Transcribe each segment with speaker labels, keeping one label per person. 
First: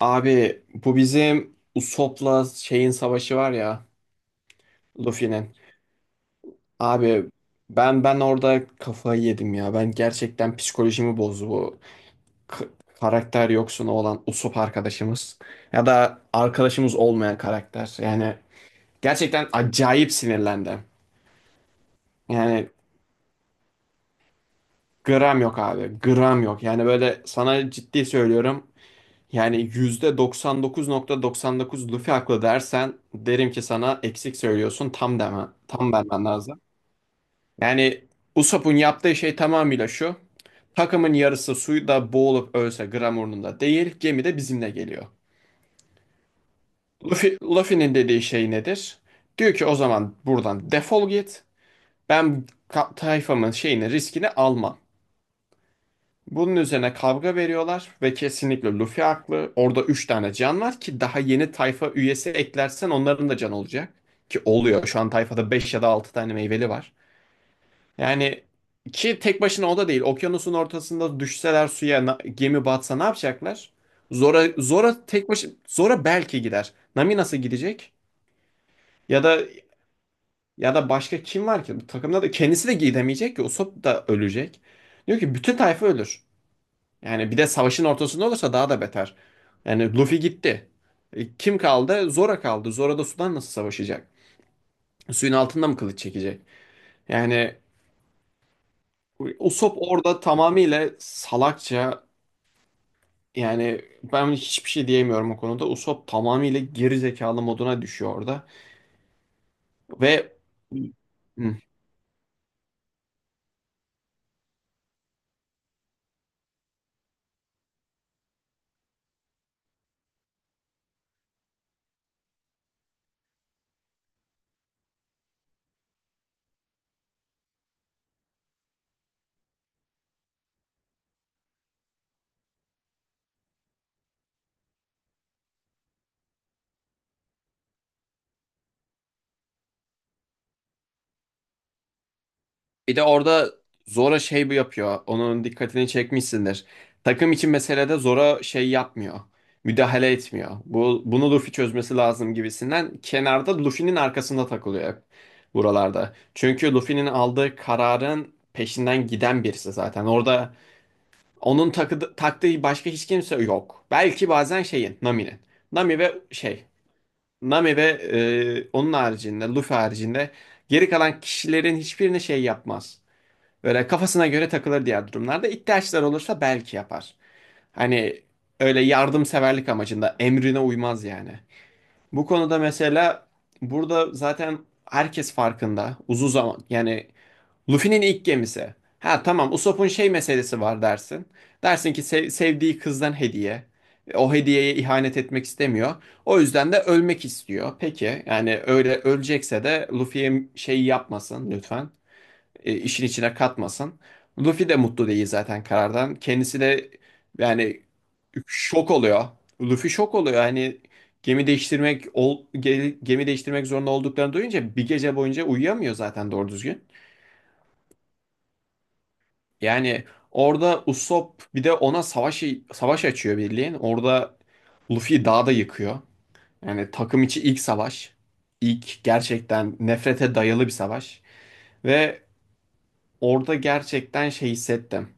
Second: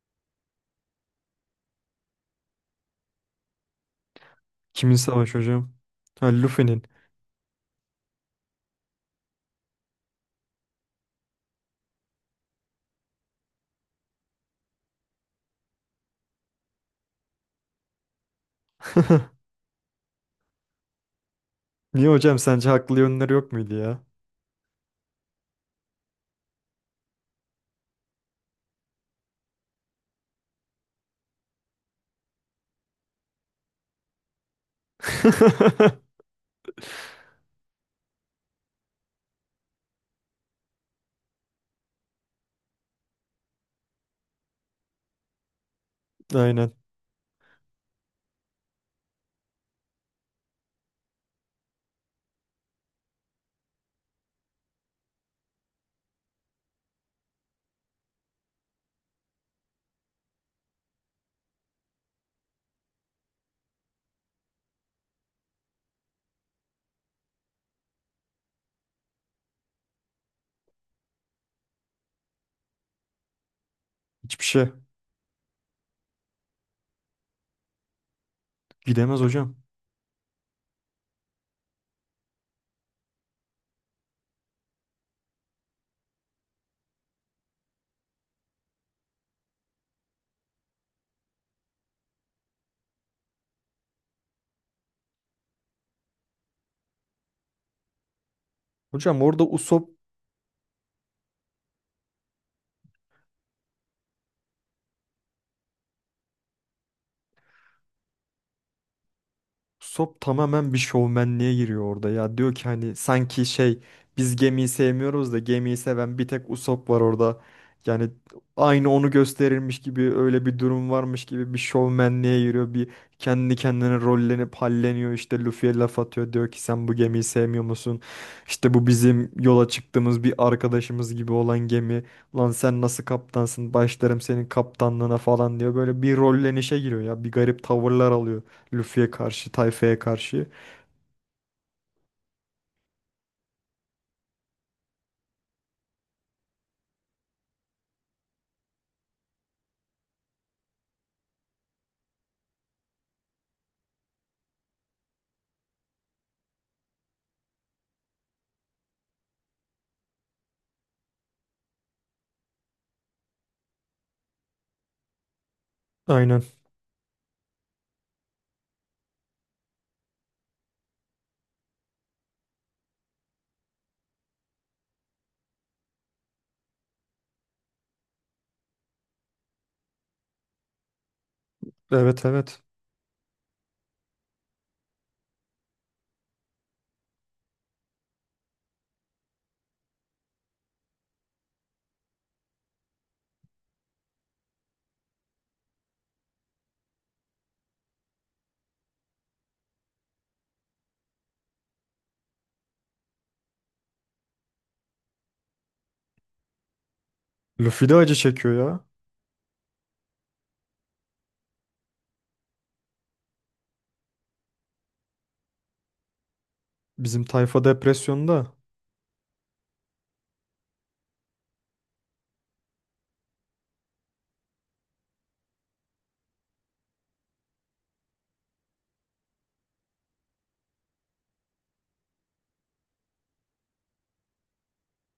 Speaker 1: Abi bu bizim Usopp'la şeyin savaşı var ya
Speaker 2: Kimin savaşı
Speaker 1: Luffy'nin.
Speaker 2: hocam? Ha, Luffy'nin.
Speaker 1: Abi ben orada kafayı yedim ya. Ben gerçekten psikolojimi bozdu bu k- karakter yoksunu olan Usopp arkadaşımız. Ya da arkadaşımız olmayan karakter. Yani gerçekten acayip sinirlendim.
Speaker 2: Niye hocam sence
Speaker 1: Yani
Speaker 2: haklı yönleri yok muydu ya?
Speaker 1: gram yok abi. Gram yok. Yani böyle sana ciddi söylüyorum. Yani %99,99 Luffy haklı dersen derim ki sana eksik söylüyorsun tam deme. Tam vermen lazım. Yani Usopp'un yaptığı şey tamamıyla şu. Takımın yarısı suyda boğulup ölse gram umurunda değil, gemi de bizimle geliyor.
Speaker 2: Aynen.
Speaker 1: Luffy'nin dediği şey nedir? Diyor ki o zaman buradan defol git. Ben tayfamın şeyini, riskini almam. Bunun üzerine kavga veriyorlar ve kesinlikle Luffy haklı. Orada 3 tane can var ki daha yeni tayfa üyesi eklersen onların da can olacak. Ki oluyor. Şu an tayfada 5 ya da 6 tane meyveli var. Yani ki tek başına o da değil. Okyanusun ortasında düşseler suya gemi batsa ne yapacaklar?
Speaker 2: Hiçbir
Speaker 1: Zora
Speaker 2: şey.
Speaker 1: Zora tek başına, Zora belki gider. Nami nasıl gidecek?
Speaker 2: Gidemez
Speaker 1: Ya da
Speaker 2: hocam.
Speaker 1: başka kim var ki? Bu takımda da kendisi de gidemeyecek ki. Usopp da ölecek. Diyor ki bütün tayfa ölür. Yani bir de savaşın ortasında olursa daha da beter. Yani Luffy gitti. E, kim kaldı? Zora kaldı. Zora da sudan nasıl savaşacak? Suyun altında mı kılıç çekecek? Yani
Speaker 2: Hocam orada
Speaker 1: Usopp
Speaker 2: Usopp
Speaker 1: orada tamamıyla salakça, yani ben hiçbir şey diyemiyorum o konuda. Usopp tamamıyla geri zekalı moduna düşüyor orada.
Speaker 2: Sop
Speaker 1: Ve
Speaker 2: tamamen bir şovmenliğe
Speaker 1: Hı.
Speaker 2: giriyor orada ya. Diyor ki hani sanki şey biz gemiyi sevmiyoruz da gemiyi seven bir tek Usopp var orada. Yani aynı onu gösterilmiş gibi öyle bir durum varmış gibi bir şovmenliğe giriyor. Bir kendi kendine rollenip halleniyor işte Luffy'ye laf atıyor. Diyor ki sen bu gemiyi sevmiyor musun? İşte bu bizim yola çıktığımız bir arkadaşımız gibi olan gemi. Lan sen nasıl kaptansın? Başlarım senin kaptanlığına falan diyor. Böyle bir rollenişe giriyor ya. Bir garip tavırlar alıyor. Luffy'ye karşı, tayfaya karşı.
Speaker 1: Bir de orada Zora şey bu yapıyor. Onun dikkatini çekmişsindir. Takım için meselede Zora şey yapmıyor. Müdahale etmiyor. Bunu Luffy çözmesi lazım gibisinden kenarda Luffy'nin arkasında takılıyor hep buralarda. Çünkü Luffy'nin aldığı kararın peşinden giden birisi zaten. Orada onun taktığı başka hiç kimse yok. Belki bazen şeyin, Nami'nin. Nami ve
Speaker 2: Aynen.
Speaker 1: şey, Nami ve onun haricinde, Luffy haricinde geri kalan kişilerin hiçbirini şey yapmaz. Böyle kafasına göre takılır diğer durumlarda. İhtiyaçlar olursa belki yapar. Hani öyle yardımseverlik amacında emrine uymaz yani.
Speaker 2: Evet,
Speaker 1: Bu konuda
Speaker 2: evet.
Speaker 1: mesela burada zaten herkes farkında. Uzun zaman yani Luffy'nin ilk gemisi. Ha tamam, Usopp'un şey meselesi var dersin. Dersin ki sevdiği kızdan hediye. O hediyeye ihanet etmek istemiyor. O yüzden de ölmek istiyor. Peki yani öyle ölecekse de Luffy'ye şey yapmasın lütfen, işin içine katmasın. Luffy de mutlu değil zaten karardan. Kendisi de yani
Speaker 2: Luffy de acı çekiyor ya.
Speaker 1: şok oluyor. Luffy şok oluyor. Hani gemi değiştirmek zorunda olduklarını duyunca bir gece boyunca uyuyamıyor zaten doğru düzgün.
Speaker 2: Bizim tayfa depresyonda.
Speaker 1: Yani orada Usopp bir de ona savaş açıyor birliğin. Orada Luffy dağda yıkıyor. Yani takım içi ilk savaş. İlk gerçekten nefrete dayalı bir savaş. Ve orada gerçekten şey hissettim.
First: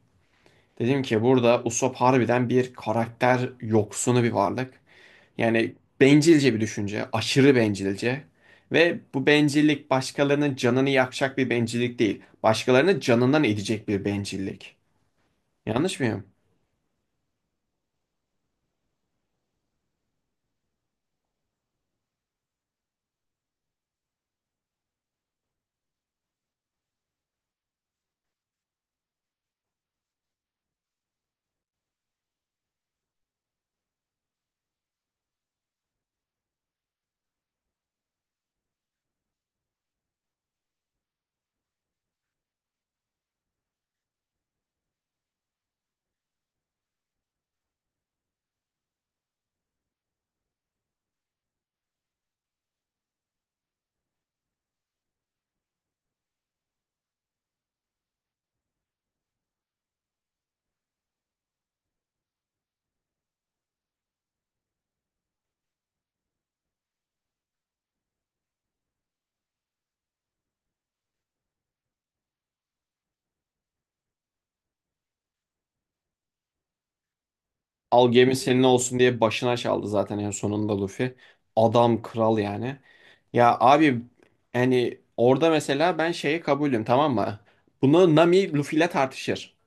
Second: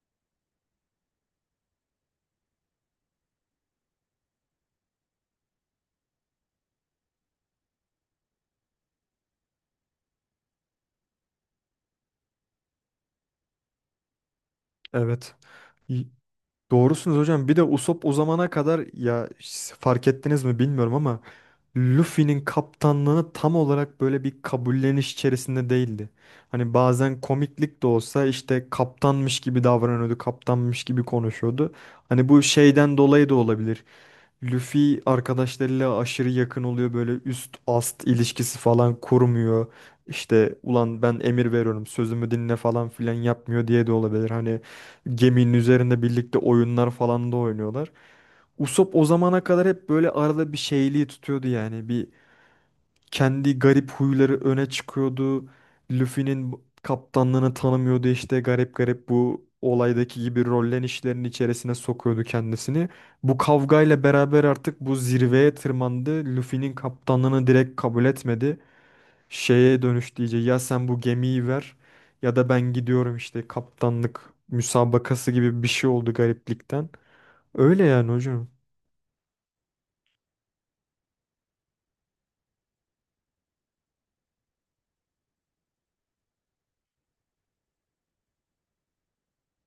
Speaker 1: Dedim ki burada Usopp harbiden bir karakter yoksunu bir varlık. Yani bencilce bir düşünce, aşırı bencilce. Ve bu bencillik başkalarının canını yakacak bir bencillik değil. Başkalarının canından edecek bir bencillik.
Speaker 2: Evet.
Speaker 1: Yanlış
Speaker 2: Y-
Speaker 1: mıyım?
Speaker 2: Doğrusunuz hocam. Bir de Usopp o zamana kadar ya fark ettiniz mi bilmiyorum ama Luffy'nin kaptanlığını tam olarak böyle bir kabulleniş içerisinde değildi. Hani bazen komiklik de olsa işte kaptanmış gibi davranıyordu, kaptanmış gibi konuşuyordu. Hani bu şeyden dolayı da olabilir. Luffy arkadaşlarıyla aşırı yakın oluyor böyle üst ast ilişkisi falan kurmuyor. İşte ulan ben emir veriyorum sözümü dinle falan filan yapmıyor diye de olabilir. Hani geminin üzerinde birlikte oyunlar falan da oynuyorlar. Usopp o zamana kadar hep böyle arada bir şeyliği tutuyordu yani. Bir kendi garip huyları öne çıkıyordu. Luffy'nin kaptanlığını tanımıyordu işte garip garip bu olaydaki gibi rollenişlerin içerisine sokuyordu kendisini. Bu kavgayla beraber artık bu zirveye tırmandı. Luffy'nin kaptanlığını direkt kabul etmedi. Şeye dönüştü iyice ya sen bu gemiyi ver ya da ben gidiyorum işte kaptanlık müsabakası gibi bir şey oldu gariplikten. Öyle yani
Speaker 1: Al gemi
Speaker 2: hocam.
Speaker 1: senin olsun diye başına çaldı zaten en sonunda Luffy. Adam kral yani. Ya abi, yani orada mesela ben şeye kabulüm, tamam mı? Bunu Nami Luffy ile tartışır.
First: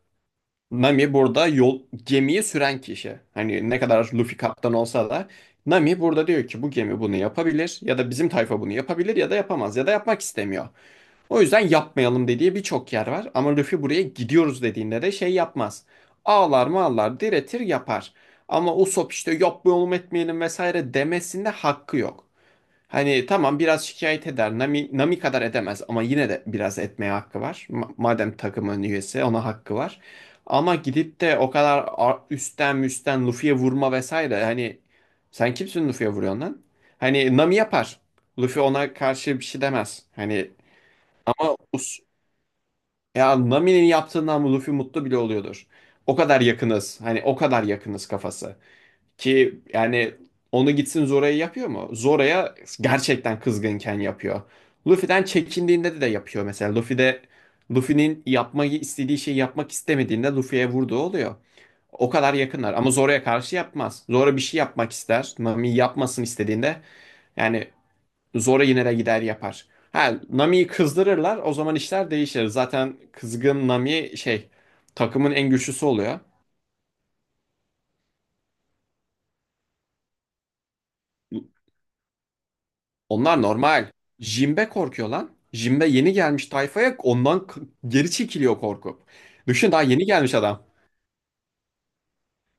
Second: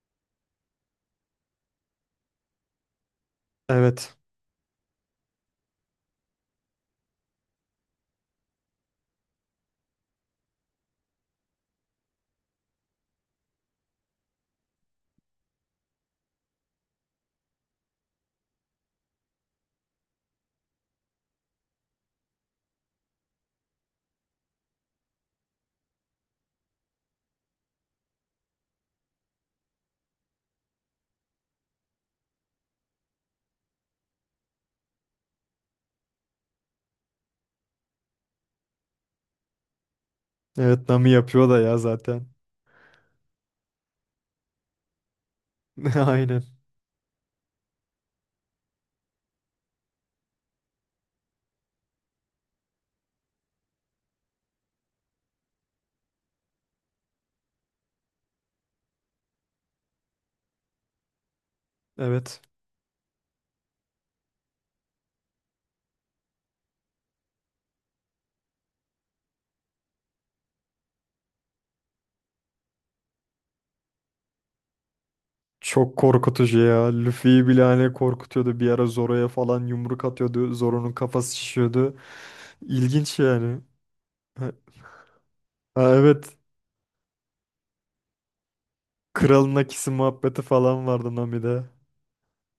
Speaker 1: Nami burada gemiyi süren kişi. Hani ne kadar
Speaker 2: Evet.
Speaker 1: Luffy kaptan olsa da Nami burada diyor ki bu gemi bunu yapabilir ya da bizim tayfa bunu yapabilir ya da yapamaz ya da yapmak istemiyor. O yüzden yapmayalım dediği birçok yer var ama Luffy buraya gidiyoruz dediğinde de şey yapmaz. Ağlar mağlar, diretir yapar. Ama Usopp işte yapmayalım etmeyelim vesaire demesinde hakkı yok. Hani tamam, biraz şikayet eder. Nami kadar edemez ama yine de biraz etmeye hakkı var. Madem takımın üyesi ona hakkı var. Ama gidip de o kadar üstten müstten Luffy'ye vurma vesaire. Hani sen kimsin Luffy'ye vuruyorsun lan? Hani Nami yapar. Luffy ona karşı bir şey demez. Hani
Speaker 2: Evet, Nami yapıyor
Speaker 1: ama
Speaker 2: da ya zaten.
Speaker 1: ya Nami'nin yaptığından Luffy mutlu bile oluyordur. O kadar
Speaker 2: Aynen.
Speaker 1: yakınız. Hani o kadar yakınız kafası. Ki yani onu gitsin Zora'ya yapıyor mu? Zora'ya gerçekten kızgınken yapıyor. Luffy'den çekindiğinde de yapıyor mesela. Luffy de Luffy'nin yapmayı istediği şeyi yapmak istemediğinde Luffy'ye vurduğu oluyor. O kadar
Speaker 2: Evet.
Speaker 1: yakınlar ama Zora'ya karşı yapmaz. Zora bir şey yapmak ister, Nami yapmasın istediğinde yani Zora yine de gider yapar. Ha Nami'yi kızdırırlar, o zaman işler değişir. Zaten kızgın Nami şey, takımın en güçlüsü
Speaker 2: Çok
Speaker 1: oluyor.
Speaker 2: korkutucu ya. Luffy'yi bile hani korkutuyordu. Bir ara Zoro'ya falan yumruk atıyordu. Zoro'nun kafası şişiyordu. İlginç
Speaker 1: Onlar
Speaker 2: yani.
Speaker 1: normal.
Speaker 2: Ha,
Speaker 1: Jimbe korkuyor lan. Jimbe
Speaker 2: ha,
Speaker 1: yeni
Speaker 2: evet.
Speaker 1: gelmiş tayfaya, ondan geri çekiliyor korkup.
Speaker 2: Kralın
Speaker 1: Düşün, daha
Speaker 2: Akisi
Speaker 1: yeni gelmiş
Speaker 2: muhabbeti
Speaker 1: adam.
Speaker 2: falan vardı Nami'de.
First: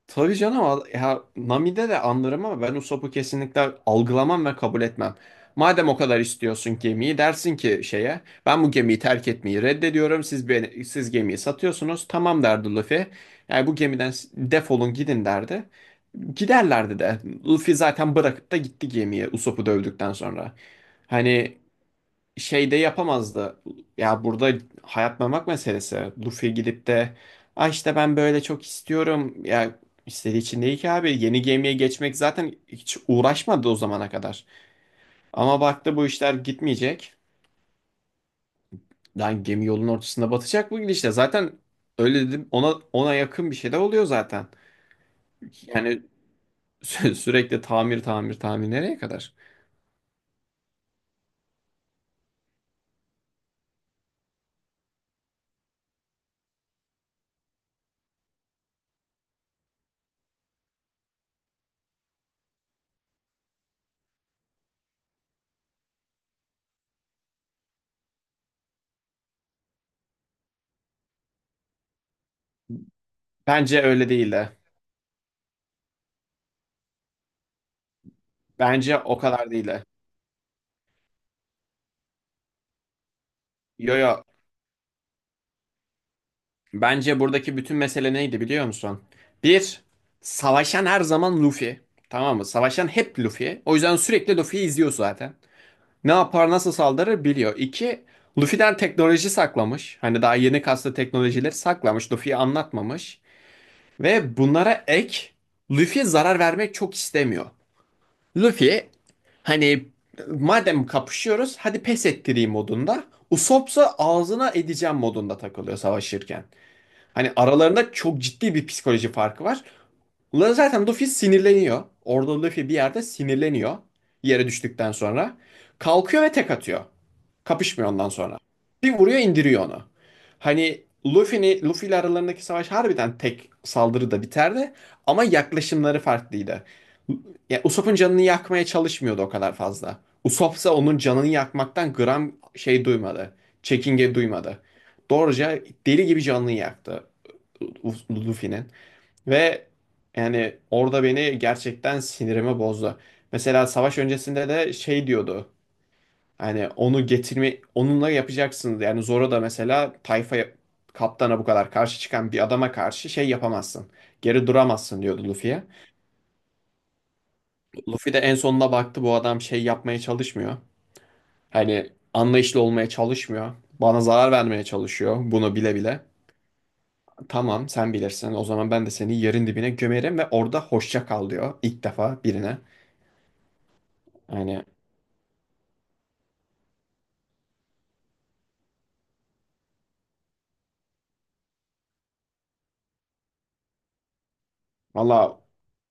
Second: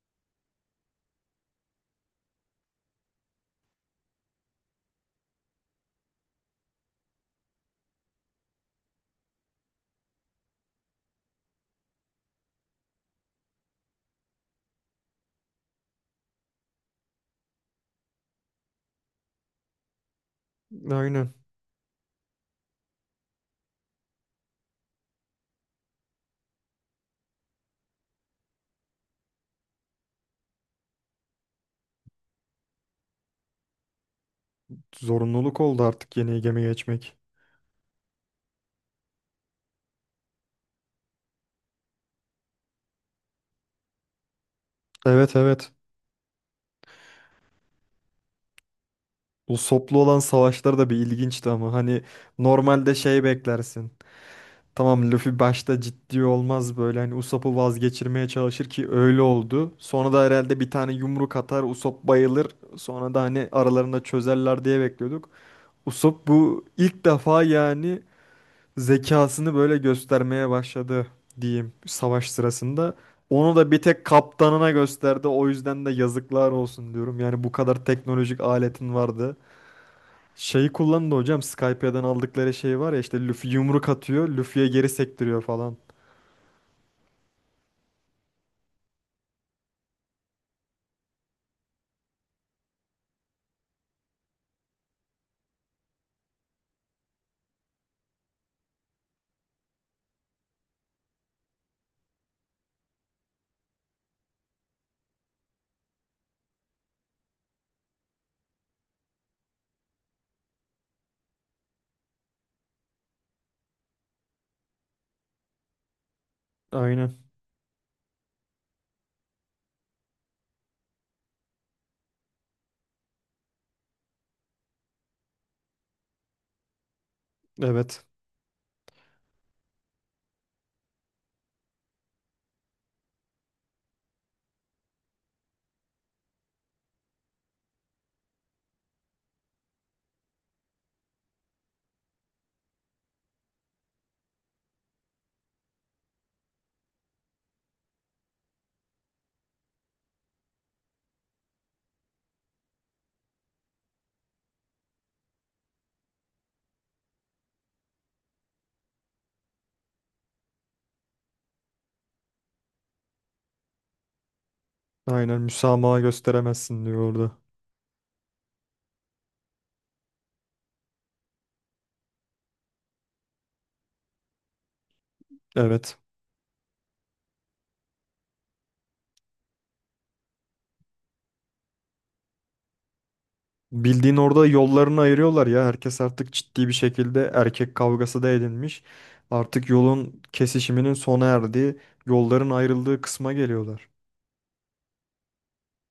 Speaker 1: Tabii canım, ya Nami'de de anlarım ama ben Usopp'u kesinlikle algılamam ve kabul etmem. Madem o kadar istiyorsun gemiyi, dersin ki şeye, ben bu gemiyi terk etmeyi reddediyorum, siz gemiyi satıyorsunuz, tamam derdi Luffy. Yani bu gemiden defolun gidin derdi. Giderlerdi de. Luffy zaten bırakıp da gitti gemiye, Usopp'u dövdükten sonra.
Speaker 2: Aynen.
Speaker 1: Hani şeyde yapamazdı. Ya burada hayat memak meselesi. Luffy gidip de ay işte ben böyle çok istiyorum. Ya istediği için değil ki abi. Yeni gemiye geçmek zaten hiç uğraşmadı o zamana kadar.
Speaker 2: Zorunluluk
Speaker 1: Ama
Speaker 2: oldu
Speaker 1: baktı bu
Speaker 2: artık
Speaker 1: işler
Speaker 2: yeni gemiye
Speaker 1: gitmeyecek.
Speaker 2: geçmek.
Speaker 1: Lan gemi yolun ortasında batacak bu gidişle. Zaten öyle dedim, ona yakın bir şey de oluyor zaten.
Speaker 2: Evet, evet.
Speaker 1: Yani sürekli tamir tamir tamir nereye kadar?
Speaker 2: Bu soplu olan savaşlar da bir ilginçti ama hani normalde şey beklersin. Tamam Luffy başta ciddi olmaz böyle hani Usopp'u vazgeçirmeye çalışır ki öyle oldu. Sonra da herhalde bir tane yumruk atar Usopp bayılır. Sonra da hani aralarında çözerler diye bekliyorduk. Usopp bu ilk defa yani zekasını böyle göstermeye başladı diyeyim savaş sırasında. Onu da bir
Speaker 1: Bence
Speaker 2: tek
Speaker 1: öyle değil de.
Speaker 2: kaptanına gösterdi. O yüzden de yazıklar olsun diyorum. Yani bu kadar teknolojik aletin
Speaker 1: Bence o
Speaker 2: vardı.
Speaker 1: kadar değil de.
Speaker 2: Şeyi kullandı hocam Skype'den aldıkları şey var ya işte Luffy yumruk
Speaker 1: Yo yo,
Speaker 2: atıyor. Luffy'ye geri sektiriyor falan.
Speaker 1: bence buradaki bütün mesele neydi biliyor musun? Bir, savaşan her zaman Luffy. Tamam mı? Savaşan hep Luffy. O yüzden sürekli Luffy'yi izliyor zaten. Ne yapar, nasıl saldırır biliyor. İki, Luffy'den teknoloji saklamış. Hani daha yeni kaslı teknolojileri saklamış. Luffy'yi anlatmamış. Ve bunlara ek, Luffy zarar vermek çok istemiyor. Luffy hani madem kapışıyoruz hadi pes ettireyim modunda. Usopp'sa ağzına edeceğim modunda takılıyor savaşırken.
Speaker 2: Aynen.
Speaker 1: Hani aralarında çok ciddi bir psikoloji farkı var. Ulan zaten Luffy sinirleniyor. Orada Luffy bir yerde sinirleniyor. Yere düştükten sonra. Kalkıyor ve tek atıyor. Kapışmıyor
Speaker 2: Evet.
Speaker 1: ondan sonra. Bir vuruyor, indiriyor onu. Hani Luffy ile aralarındaki savaş harbiden tek saldırıda biterdi. Ama yaklaşımları farklıydı. Ya Usopp'un canını yakmaya çalışmıyordu o kadar fazla. Usopp ise onun canını yakmaktan gram şey duymadı. Çekinge duymadı. Doğruca deli gibi canını yaktı. Luffy'nin. Ve yani orada beni gerçekten sinirimi bozdu. Mesela savaş öncesinde de şey diyordu. Hani onu getirme, onunla yapacaksınız. Yani Zoro da mesela tayfa, kaptana bu kadar karşı çıkan bir adama karşı şey yapamazsın. Geri duramazsın diyordu
Speaker 2: Aynen
Speaker 1: Luffy'ye.
Speaker 2: müsamaha gösteremezsin diyor orada.
Speaker 1: Luffy de en sonunda baktı bu adam şey yapmaya çalışmıyor. Hani anlayışlı olmaya çalışmıyor. Bana zarar vermeye çalışıyor bunu bile
Speaker 2: Evet.
Speaker 1: bile. Tamam sen bilirsin. O zaman ben de seni yerin dibine gömerim ve orada hoşça kal diyor ilk defa birine.
Speaker 2: Bildiğin orada
Speaker 1: Yani
Speaker 2: yollarını ayırıyorlar ya. Herkes artık ciddi bir şekilde erkek kavgası da edinmiş. Artık yolun kesişiminin sona erdiği, yolların ayrıldığı kısma geliyorlar.
Speaker 1: valla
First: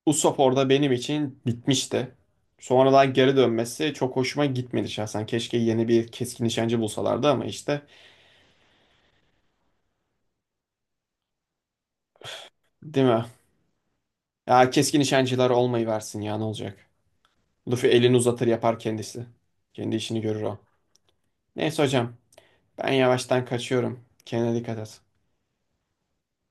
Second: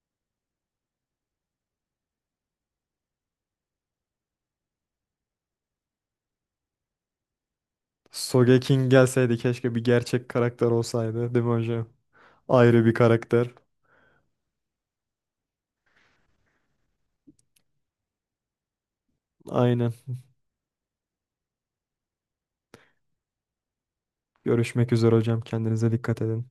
Speaker 1: Usopp orada benim için bitmişti. Sonradan geri dönmesi çok hoşuma gitmedi şahsen. Keşke yeni bir keskin nişancı bulsalardı ama işte,
Speaker 2: Sogeking gelseydi keşke bir gerçek karakter olsaydı, değil mi hocam? Ayrı bir
Speaker 1: değil mi?
Speaker 2: karakter.
Speaker 1: Ya keskin nişancılar olmayı versin ya, ne olacak? Luffy elini uzatır yapar kendisi.
Speaker 2: Aynen.
Speaker 1: Kendi işini görür o. Neyse hocam, ben yavaştan kaçıyorum. Kendine dikkat
Speaker 2: Görüşmek
Speaker 1: et.
Speaker 2: üzere hocam. Kendinize dikkat edin.